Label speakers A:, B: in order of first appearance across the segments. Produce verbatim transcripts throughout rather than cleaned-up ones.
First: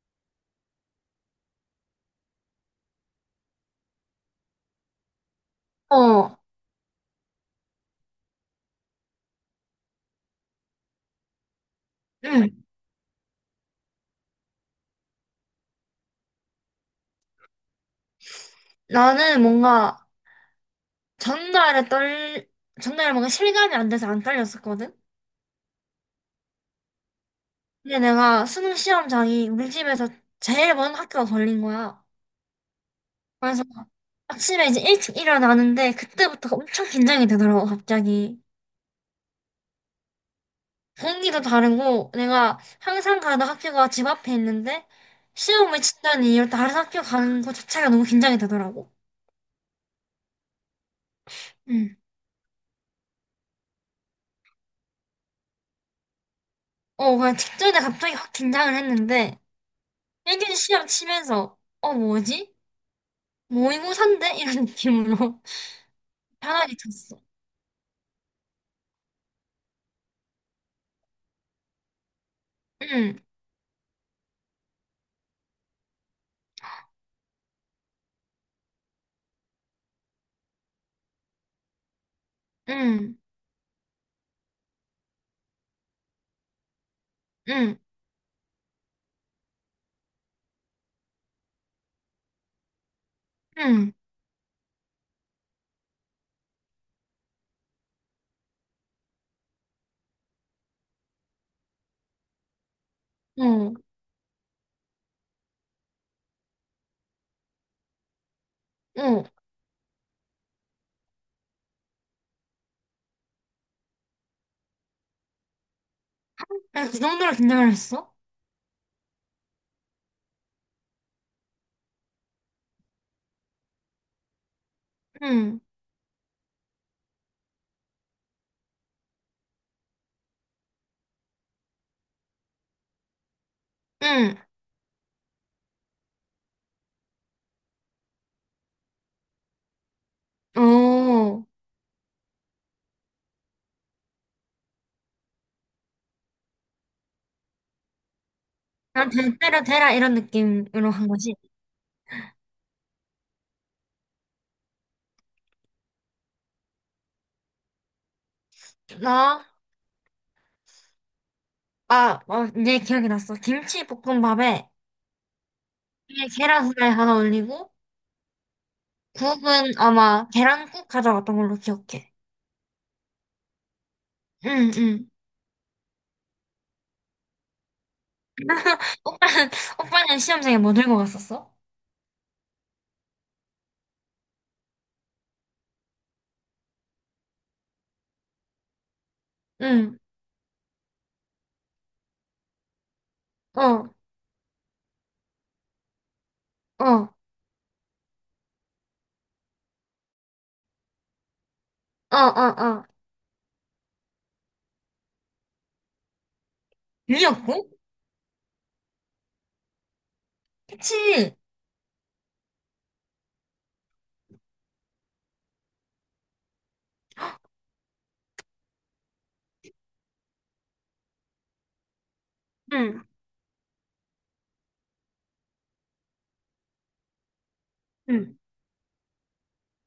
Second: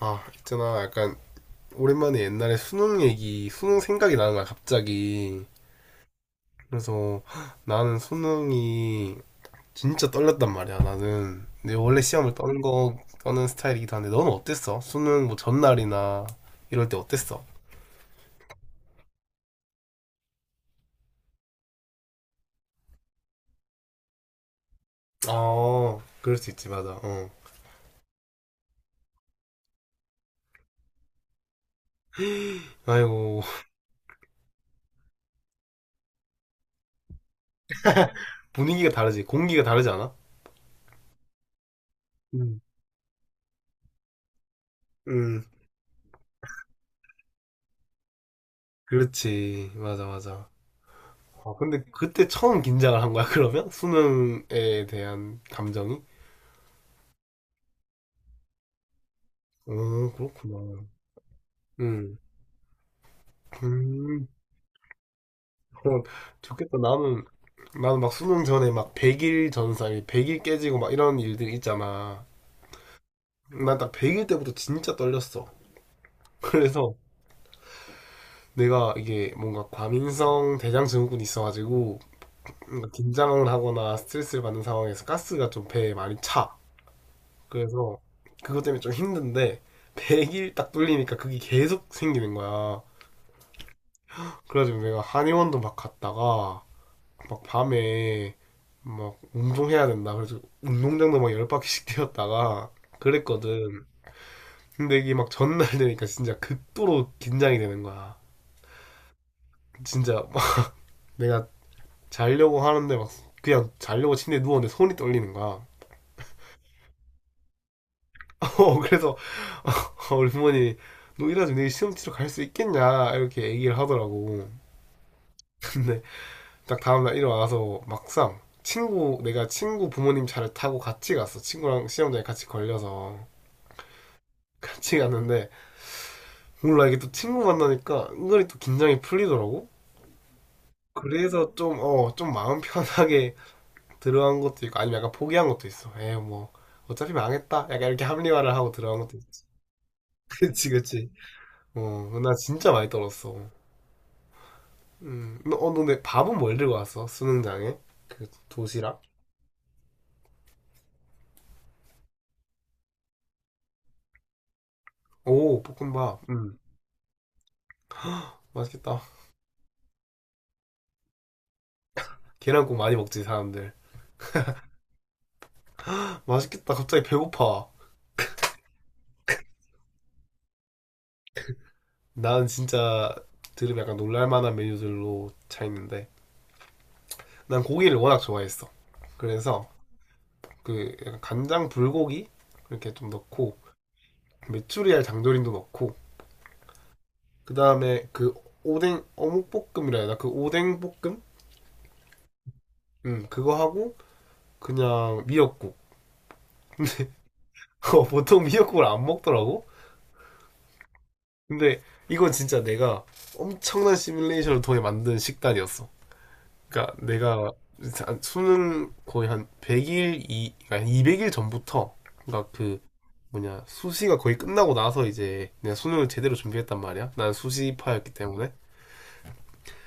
A: 아 있잖아 약간 오랜만에 옛날에 수능 얘기 수능 생각이 나는 거야 갑자기.
B: 어,
A: 그래서 나는 수능이 진짜 떨렸단 말이야. 나는 근데 원래 시험을
B: 응.
A: 떠는 거 떠는 스타일이기도 한데 너는 어땠어? 수능 뭐 전날이나 이럴 때 어땠어?
B: 나는 뭔가 전날에 떨, 전날에 뭔가 실감이 안 돼서 안 떨렸었거든?
A: 아 그럴 수 있지, 맞아. 어,
B: 근데 내가 수능 시험장이 우리 집에서 제일 먼 학교가 걸린 거야.
A: 아이고.
B: 그래서 아침에 이제 일찍 일어나는데 그때부터 엄청 긴장이 되더라고, 갑자기.
A: 분위기가 다르지. 공기가 다르지 않아?
B: 공기도 다르고 내가
A: 음.
B: 항상 가던 학교가 집 앞에 있는데
A: 음.
B: 시험을 친다는 이유로 다른 학교 가는 것 자체가 너무 긴장이 되더라고.
A: 그렇지, 맞아 맞아. 아 근데
B: 응.
A: 그때 처음 긴장을 한 거야? 그러면 수능에 대한 감정이?
B: 어, 그냥 직전에 갑자기 확 긴장을 했는데
A: 어,
B: 일 년
A: 그렇구나.
B: 시험 치면서 어,
A: 음,
B: 뭐지?
A: 음,
B: 모의고사인데? 이런 느낌으로
A: 그럼.
B: 편하게
A: 좋겠다.
B: 쳤어.
A: 나는, 나는 막 수능 전에 막 백 일 전사, 백 일 깨지고 막 이런 일들이 있잖아.
B: 응,
A: 난 딱 백 일 때부터 진짜 떨렸어. 그래서 내가 이게 뭔가 과민성 대장증후군이 있어가지고, 뭔가
B: 응,
A: 긴장을 하거나 스트레스를 받는 상황에서 가스가 좀 배에 많이 차.
B: 응,
A: 그래서 그것 때문에 좀 힘든데, 백 일 딱 뚫리니까 그게 계속 생기는 거야.
B: 응,
A: 그래가지고 내가 한의원도 막 갔다가, 막 밤에 막 운동해야 된다. 그래서 운동장도 막 열 바퀴씩 뛰었다가
B: 어,
A: 그랬거든. 근데 이게 막 전날 되니까 진짜 극도로 긴장이 되는 거야.
B: 어.
A: 진짜 막 내가 자려고 하는데 막 그냥 자려고 침대에 누웠는데 손이 떨리는 거야.
B: 난그 정도로 긴장을 했어?
A: 어, 그래서 우리 부모님이 너 이래가지고 내일 시험 치러 갈 수 있겠냐 이렇게 얘기를 하더라고.
B: 응,
A: 근데 딱 다음날 일어나서 막상 친구 내가 친구 부모님 차를 타고 같이 갔어. 친구랑 시험장에 같이 걸려서.
B: 응,
A: 같이 갔는데 몰라, 이게 또 친구 만나니까 은근히 또 긴장이 풀리더라고.
B: 어.
A: 그래서 좀, 어, 좀 마음 편하게 들어간 것도 있고, 아니면 약간 포기한 것도 있어. 에이 뭐 어차피 망했다. 약간 이렇게 합리화를 하고 들어간
B: 난
A: 것도 있어.
B: 대대로 되라 이런
A: 그치
B: 느낌으로 한
A: 그치.
B: 거지.
A: 어, 나 진짜 많이 떨었어. 음, 너, 어, 너 근데 밥은 뭘 들고 왔어? 수능장에? 그 도시락?
B: 나, 아, 어, 이 기억이 났어. 김치볶음밥에
A: 오, 볶음밥.
B: 위에
A: 음,
B: 계란 후라이 하나 올리고
A: 맛있겠다.
B: 국은 아마 계란국 가져갔던 걸로 기억해.
A: 계란국 많이 먹지 사람들.
B: 응, 응.
A: 맛있겠다. 갑자기 배고파.
B: 오빠는, 오빠는 시험장에 뭐 들고 갔었어?
A: 나는 진짜 들으면 약간 놀랄만한 메뉴들로 차 있는데. 난 고기를 워낙 좋아했어. 그래서
B: 응,
A: 그 약간 간장 불고기 이렇게 좀 넣고,
B: 어,
A: 메추리알 장조림도 넣고,
B: 어, 어,
A: 그 다음에 그 오뎅 어묵볶음이라 해야 되나 그 오뎅 볶음.
B: 어, 어.
A: 음, 그거 하고 그냥 미역국.
B: 미역국?
A: 보통 미역국을 안 먹더라고.
B: 그치.
A: 근데 이건 진짜 내가 엄청난 시뮬레이션을 통해 만든 식단이었어. 그러니까 내가 수능 거의 한 백 일 이 그러니까 한 이백 일 전부터, 그러니까 그
B: 응,
A: 뭐냐 수시가 거의 끝나고 나서 이제 내가 수능을 제대로 준비했단 말이야. 난 수시파였기
B: 응,
A: 때문에.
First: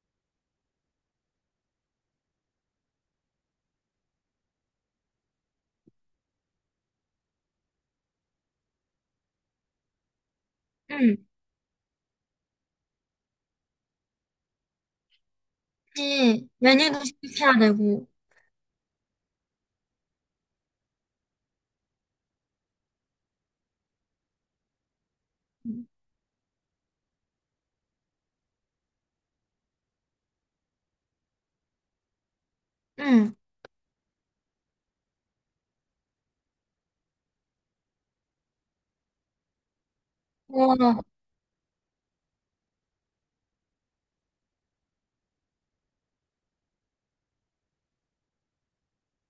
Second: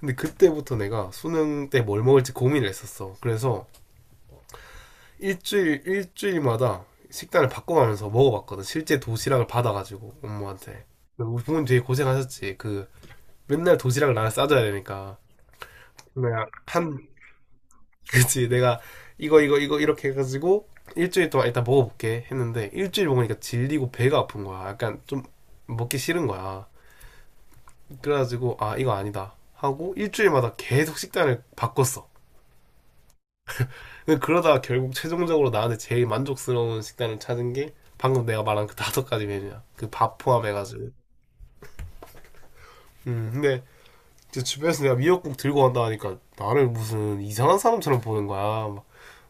A: 근데 그때부터 내가 수능 때 뭘 먹을지 고민을 했었어. 그래서 일주일 일주일마다 식단을 바꿔가면서 먹어봤거든. 실제 도시락을 받아가지고 엄마한테.
B: 응.
A: 우리 부모님 되게 고생하셨지. 그 맨날 도시락을 나를 싸줘야 되니까. 내가
B: 그치. 메뉴도
A: 한
B: 시켜야 되고.
A: 그치, 내가 이거 이거 이거 이렇게 해가지고 일주일 동안 일단 먹어볼게 했는데 일주일 먹으니까 질리고 배가 아픈 거야. 약간 좀 먹기 싫은 거야. 그래가지고 아 이거 아니다 하고 일주일마다 계속 식단을 바꿨어.
B: 응.
A: 그러다가 결국 최종적으로 나한테 제일 만족스러운 식단을 찾은 게 방금 내가 말한 그 다섯 가지 메뉴야. 그 밥 포함해가지고.
B: 와.
A: 음 근데 이제 주변에서 내가 미역국 들고 간다 하니까 나를 무슨 이상한 사람처럼 보는 거야. 막,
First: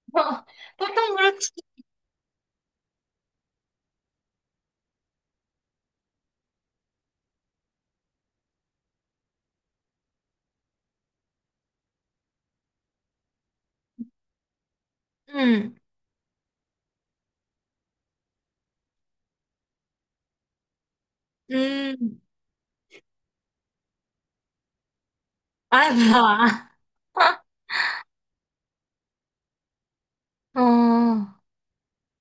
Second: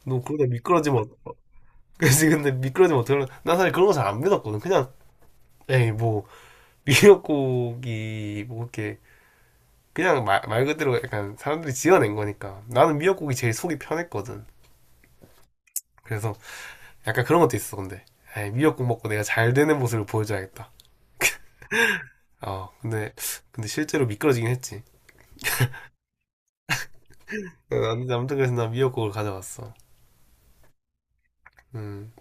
A: 너 그러다 미끄러지면
B: 보통
A: 어-
B: 그렇지.
A: 그래서 근데 미끄러지면 어떡하나, 난 사실 그런 거 잘 안 믿었거든. 그냥 에이 뭐 미역국이 뭐 이렇게 그냥 말, 말 그대로 약간 사람들이 지어낸 거니까. 나는 미역국이 제일 속이 편했거든.
B: 응.
A: 그래서 약간 그런 것도 있어. 근데 에이, 미역국 먹고 내가 잘 되는 모습을 보여줘야겠다.
B: 응.
A: 어 근데, 근데 실제로 미끄러지긴 했지.
B: 아이, 뭐야.
A: 어, 아무튼 아무튼 그래서 난 미역국을 가져왔어.
B: 어.
A: 음.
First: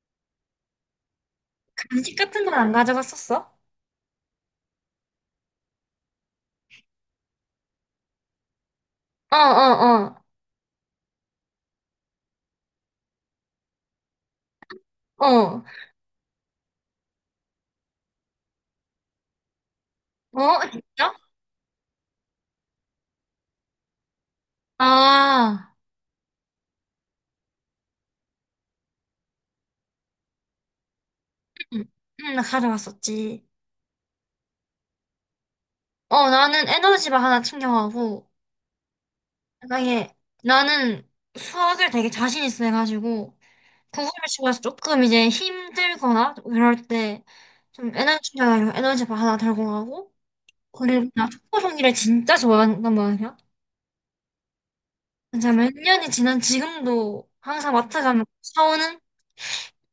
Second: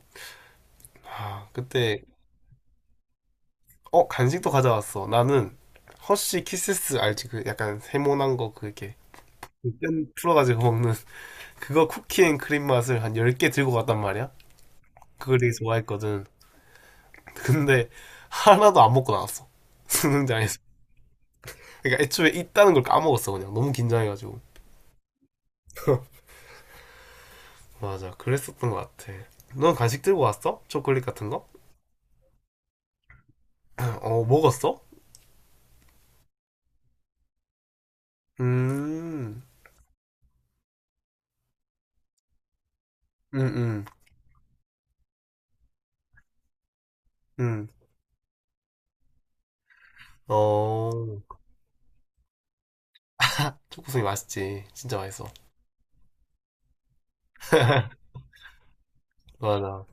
A: 아 그때
B: 간식 같은 건 안 가져갔었어?
A: 어 간식도 가져왔어. 나는 허쉬 키세스 알지? 그 약간 세모난 거, 그게
B: 어,
A: 뼈
B: 어,
A: 풀어가지고 먹는 그거 쿠키앤 크림 맛을 한 열 개 들고 갔단 말이야.
B: 어.
A: 그걸 되게
B: 어.
A: 좋아했거든. 근데 하나도 안 먹고 나왔어. 수능장에서.
B: 어, 진짜?
A: 그러니까 애초에 있다는 걸 까먹었어 그냥. 너무 긴장해가지고.
B: 아.
A: 맞아. 그랬었던 것 같아. 넌 간식 들고 왔어? 초콜릿 같은 거?
B: 응, 응, 나 가져갔었지.
A: 어, 먹었어?
B: 어, 나는 에너지바 하나 챙겨가고,
A: 음,
B: 만약에 나는 수학을 되게 자신 있어 해가지고,
A: 음, 음,
B: 선생님 집에서 조금 이제 힘들거나 이럴 때
A: 음.
B: 좀 에너지가 이런 에너지바 하나 들고 가고
A: 어,
B: 그리고 나 초코 종이를 진짜 좋아한단 말이야.
A: 초코송이 맛있지. 진짜 맛있어.
B: 정말 일 년이 지난 지금도 항상 마트 가면 사오는,
A: 맞아.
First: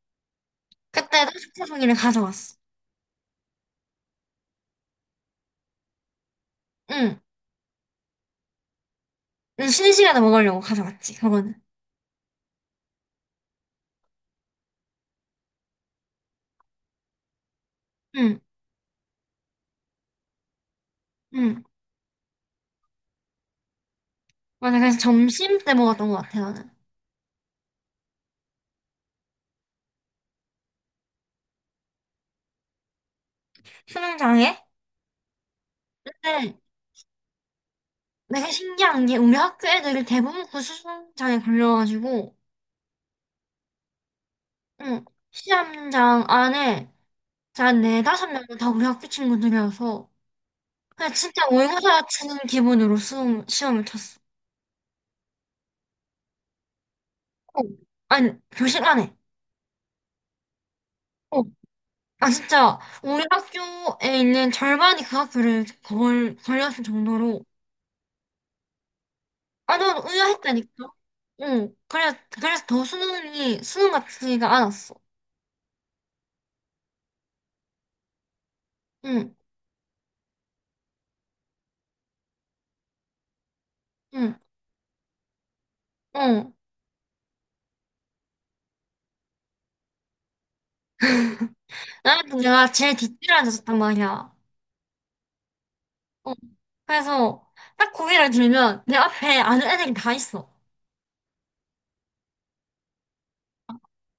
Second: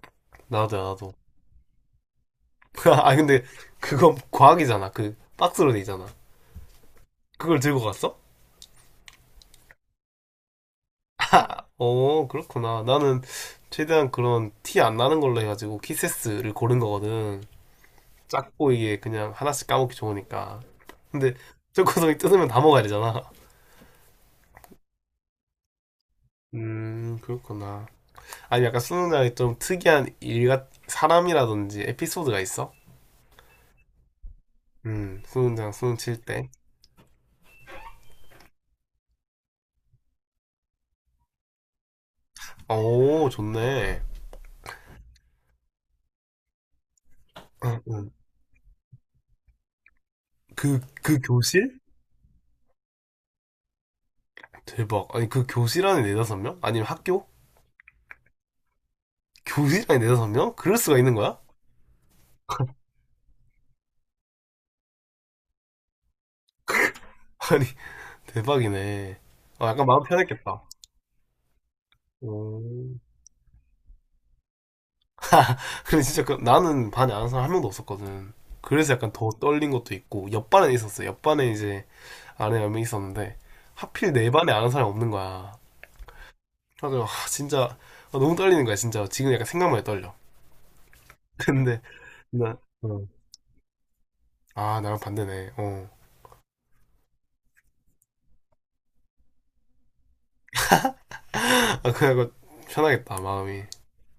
A: 나도 나도.
B: 그때도 초코 종이를 가져왔어.
A: 아, 근데 그건 과학이잖아. 그 박스로 돼 있잖아.
B: 응.
A: 그걸 들고 갔어?
B: 근데 쉬는 시간에 먹으려고 가져왔지 그거는.
A: 어, 그렇구나. 나는 최대한 그런 티 안 나는 걸로 해가지고 키세스를 고른 거거든.
B: 응.
A: 작고 이게 그냥 하나씩 까먹기 좋으니까. 근데
B: 응.
A: 초코송이 뜯으면 다 먹어야 되잖아.
B: 맞아, 그래서 점심 때 먹었던 것 같아 나는.
A: 음, 그렇구나. 아니, 약간 수능장이 좀 특이한 일같, 사람이라든지 에피소드가 있어?
B: 수능장애?
A: 음, 수능장, 수능 칠 때.
B: 근데 내가 신기한 게 우리 학교 애들이 대부분 그 수능장애 걸려가지고,
A: 오, 좋네.
B: 응, 시험장 안에
A: 응,
B: 한
A: 응.
B: 네다섯 명은 다 우리 학교 친구들이어서
A: 그,
B: 그냥
A: 그
B: 진짜
A: 교실?
B: 모의고사 치는 기분으로 수험, 시험을 쳤어.
A: 대박. 아니, 그 교실 안에 네다섯 명? 아니면 학교?
B: 어, 아니, 교실 안에.
A: 교실 안에 네다섯 명? 그럴 수가 있는 거야?
B: 어. 아, 진짜 우리 학교에 있는 절반이 그 학교를 걸, 걸렸을 정도로.
A: 아니, 대박이네. 아,
B: 아,
A: 약간
B: 난
A: 마음 편했겠다.
B: 의아했다니까. 응, 그래,
A: 오.
B: 그래서 더 수능이 수능 같지가 않았어.
A: 근데 진짜 그, 나는 반에 아는 사람 한 명도 없었거든. 그래서 약간 더
B: 응,
A: 떨린 것도 있고, 옆반에 있었어. 옆반에 이제 아는 몇 명 있었는데 하필 내
B: 응,
A: 반에 아는 사람이 없는 거야.
B: 응.
A: 그래서 아, 진짜 아, 너무 떨리는 거야 진짜. 지금 약간 생각만 해도 떨려. 근데
B: 나는
A: 나,
B: 내가 제일
A: 어.
B: 뒷줄에 앉았단 말이야.
A: 아 나랑 반대네. 어.
B: 어, 그래서 딱 고개를 들면 내 앞에 아는 애들이 다 있어.
A: 아 그래갖고 편하겠다 마음이.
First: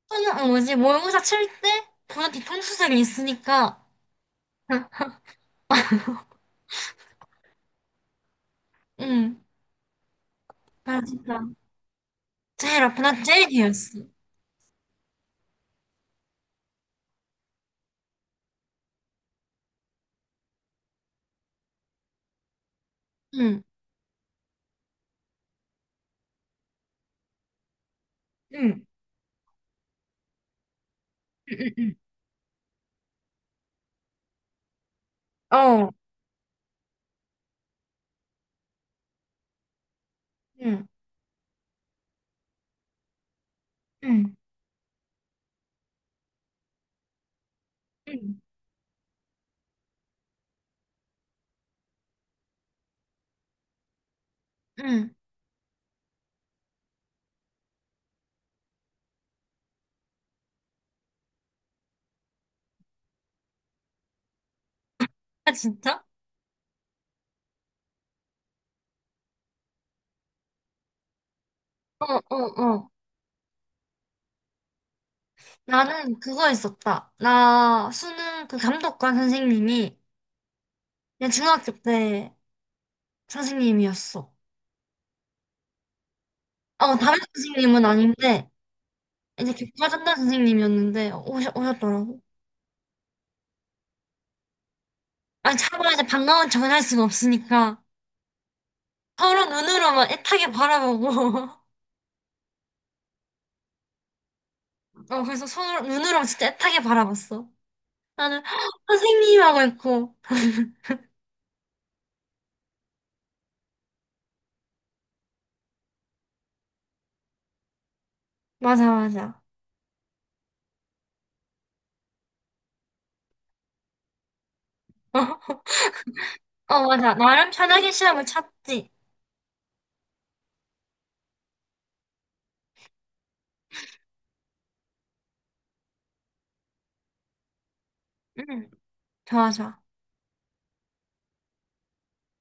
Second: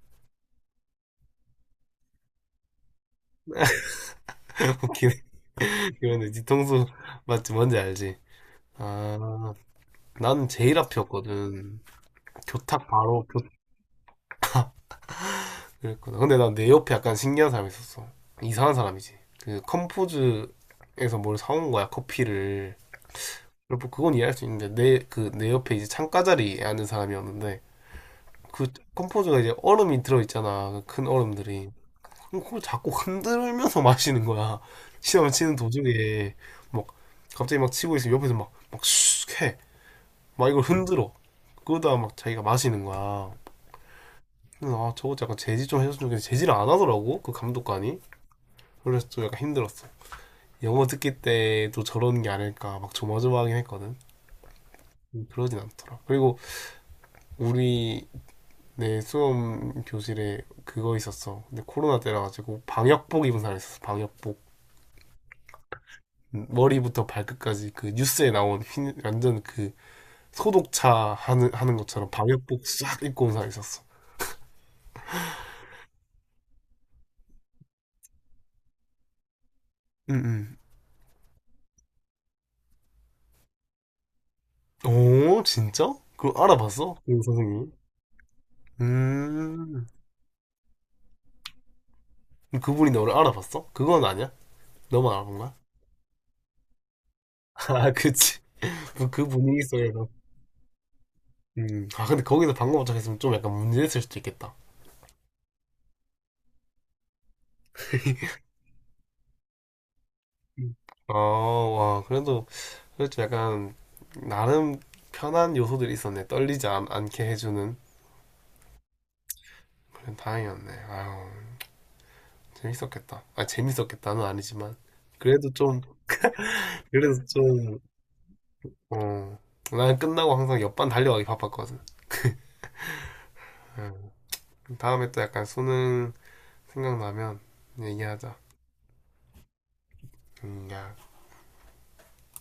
B: 또는 어, 뭐지, 모의고사 칠 때 보다 뒤통수색이 있으니까.
A: 웃기네. 이거는 뒤통수 맞지 뭔지 알지.
B: 응,
A: 아 나는 제일
B: 나 진짜
A: 앞이었거든.
B: 제일
A: 교탁
B: 아파. 나
A: 바로
B: 제일
A: 교
B: 뒤였어.
A: 그랬거든. 근데 난 내 옆에 약간 신기한 사람이 있었어. 이상한 사람이지. 그 컴포즈에서 뭘 사온 거야 커피를.
B: 응,
A: 그리고 뭐 그건 이해할 수 있는데 내 그 내 옆에 이제 창가 자리에 앉은 사람이었는데, 그
B: 응,
A: 컴포즈가 이제 얼음이 들어 있잖아 큰 얼음들이.
B: 응, 응,
A: 그럼 그걸 자꾸 흔들면서 마시는 거야. 시험을 치는
B: 응. 어,
A: 도중에 막 갑자기 막 치고 있으면 옆에서 막막슉해막 이걸
B: 응,
A: 흔들어. 그러다가 막 자기가 마시는 거야.
B: 응,
A: 그래서 아 저거 약간 제지 좀 해줬으면 좋겠는데 제지를 안 하더라고 그 감독관이.
B: 응,
A: 그래서 좀 약간 힘들었어. 영어 듣기 때도 저런 게 아닐까 막 조마조마하긴 했거든.
B: 응.
A: 음, 그러진 않더라. 그리고 우리 내 수험 교실에 그거 있었어. 근데 코로나 때라가지고 방역복 입은 사람 있었어. 방역복.
B: 아, 진짜?
A: 음, 머리부터 발끝까지 그 뉴스에 나온 흰, 완전 그 소독차 하는, 하는
B: 어,
A: 것처럼
B: 어,
A: 방역복
B: 어.
A: 싹 입고 온 사람 있었어.
B: 나는 그거 있었다. 나 수능 그 감독관 선생님이
A: 응,
B: 그냥 중학교 때 선생님이었어.
A: 응. 오, 진짜? 그걸 알아봤어?
B: 어, 담임
A: 그 선생님이?
B: 선생님은 아닌데, 이제
A: 음.
B: 교과 전담 선생님이었는데, 오셨, 오셨더라고.
A: 그 그분이 너를 알아봤어? 그건 아니야? 너만 알아본 거야?
B: 아니, 차마 이제 반가운 척은 할 수가 없으니까.
A: 아, 그치. 그, 그
B: 서로
A: 분위기 속에서.
B: 눈으로만 애타게 바라보고.
A: 음. 아, 근데 거기서 방금 도착했으면 좀 약간 문제 됐을 수도 있겠다.
B: 어, 그래서 서로 눈으로 진짜 애타게 바라봤어. 나는 선생님, 하고 있고.
A: 아, 와, 그래도 그렇죠. 약간 나름 편한 요소들이 있었네. 떨리지 않, 않게 해주는
B: 맞아, 맞아.
A: 그런. 다행이었네. 아유 재밌었겠다. 아 재밌었겠다는 아니지만 그래도 좀,
B: 어,
A: 그래도
B: 맞아, 나름
A: 좀
B: 편하게 시험을 쳤지.
A: 어. 난 끝나고 항상 옆반 달려가기 바빴거든. 음. 다음에 또 약간 수능 생각나면 얘기하자.
B: 응. 좋아, 좋아.
A: 음, 야.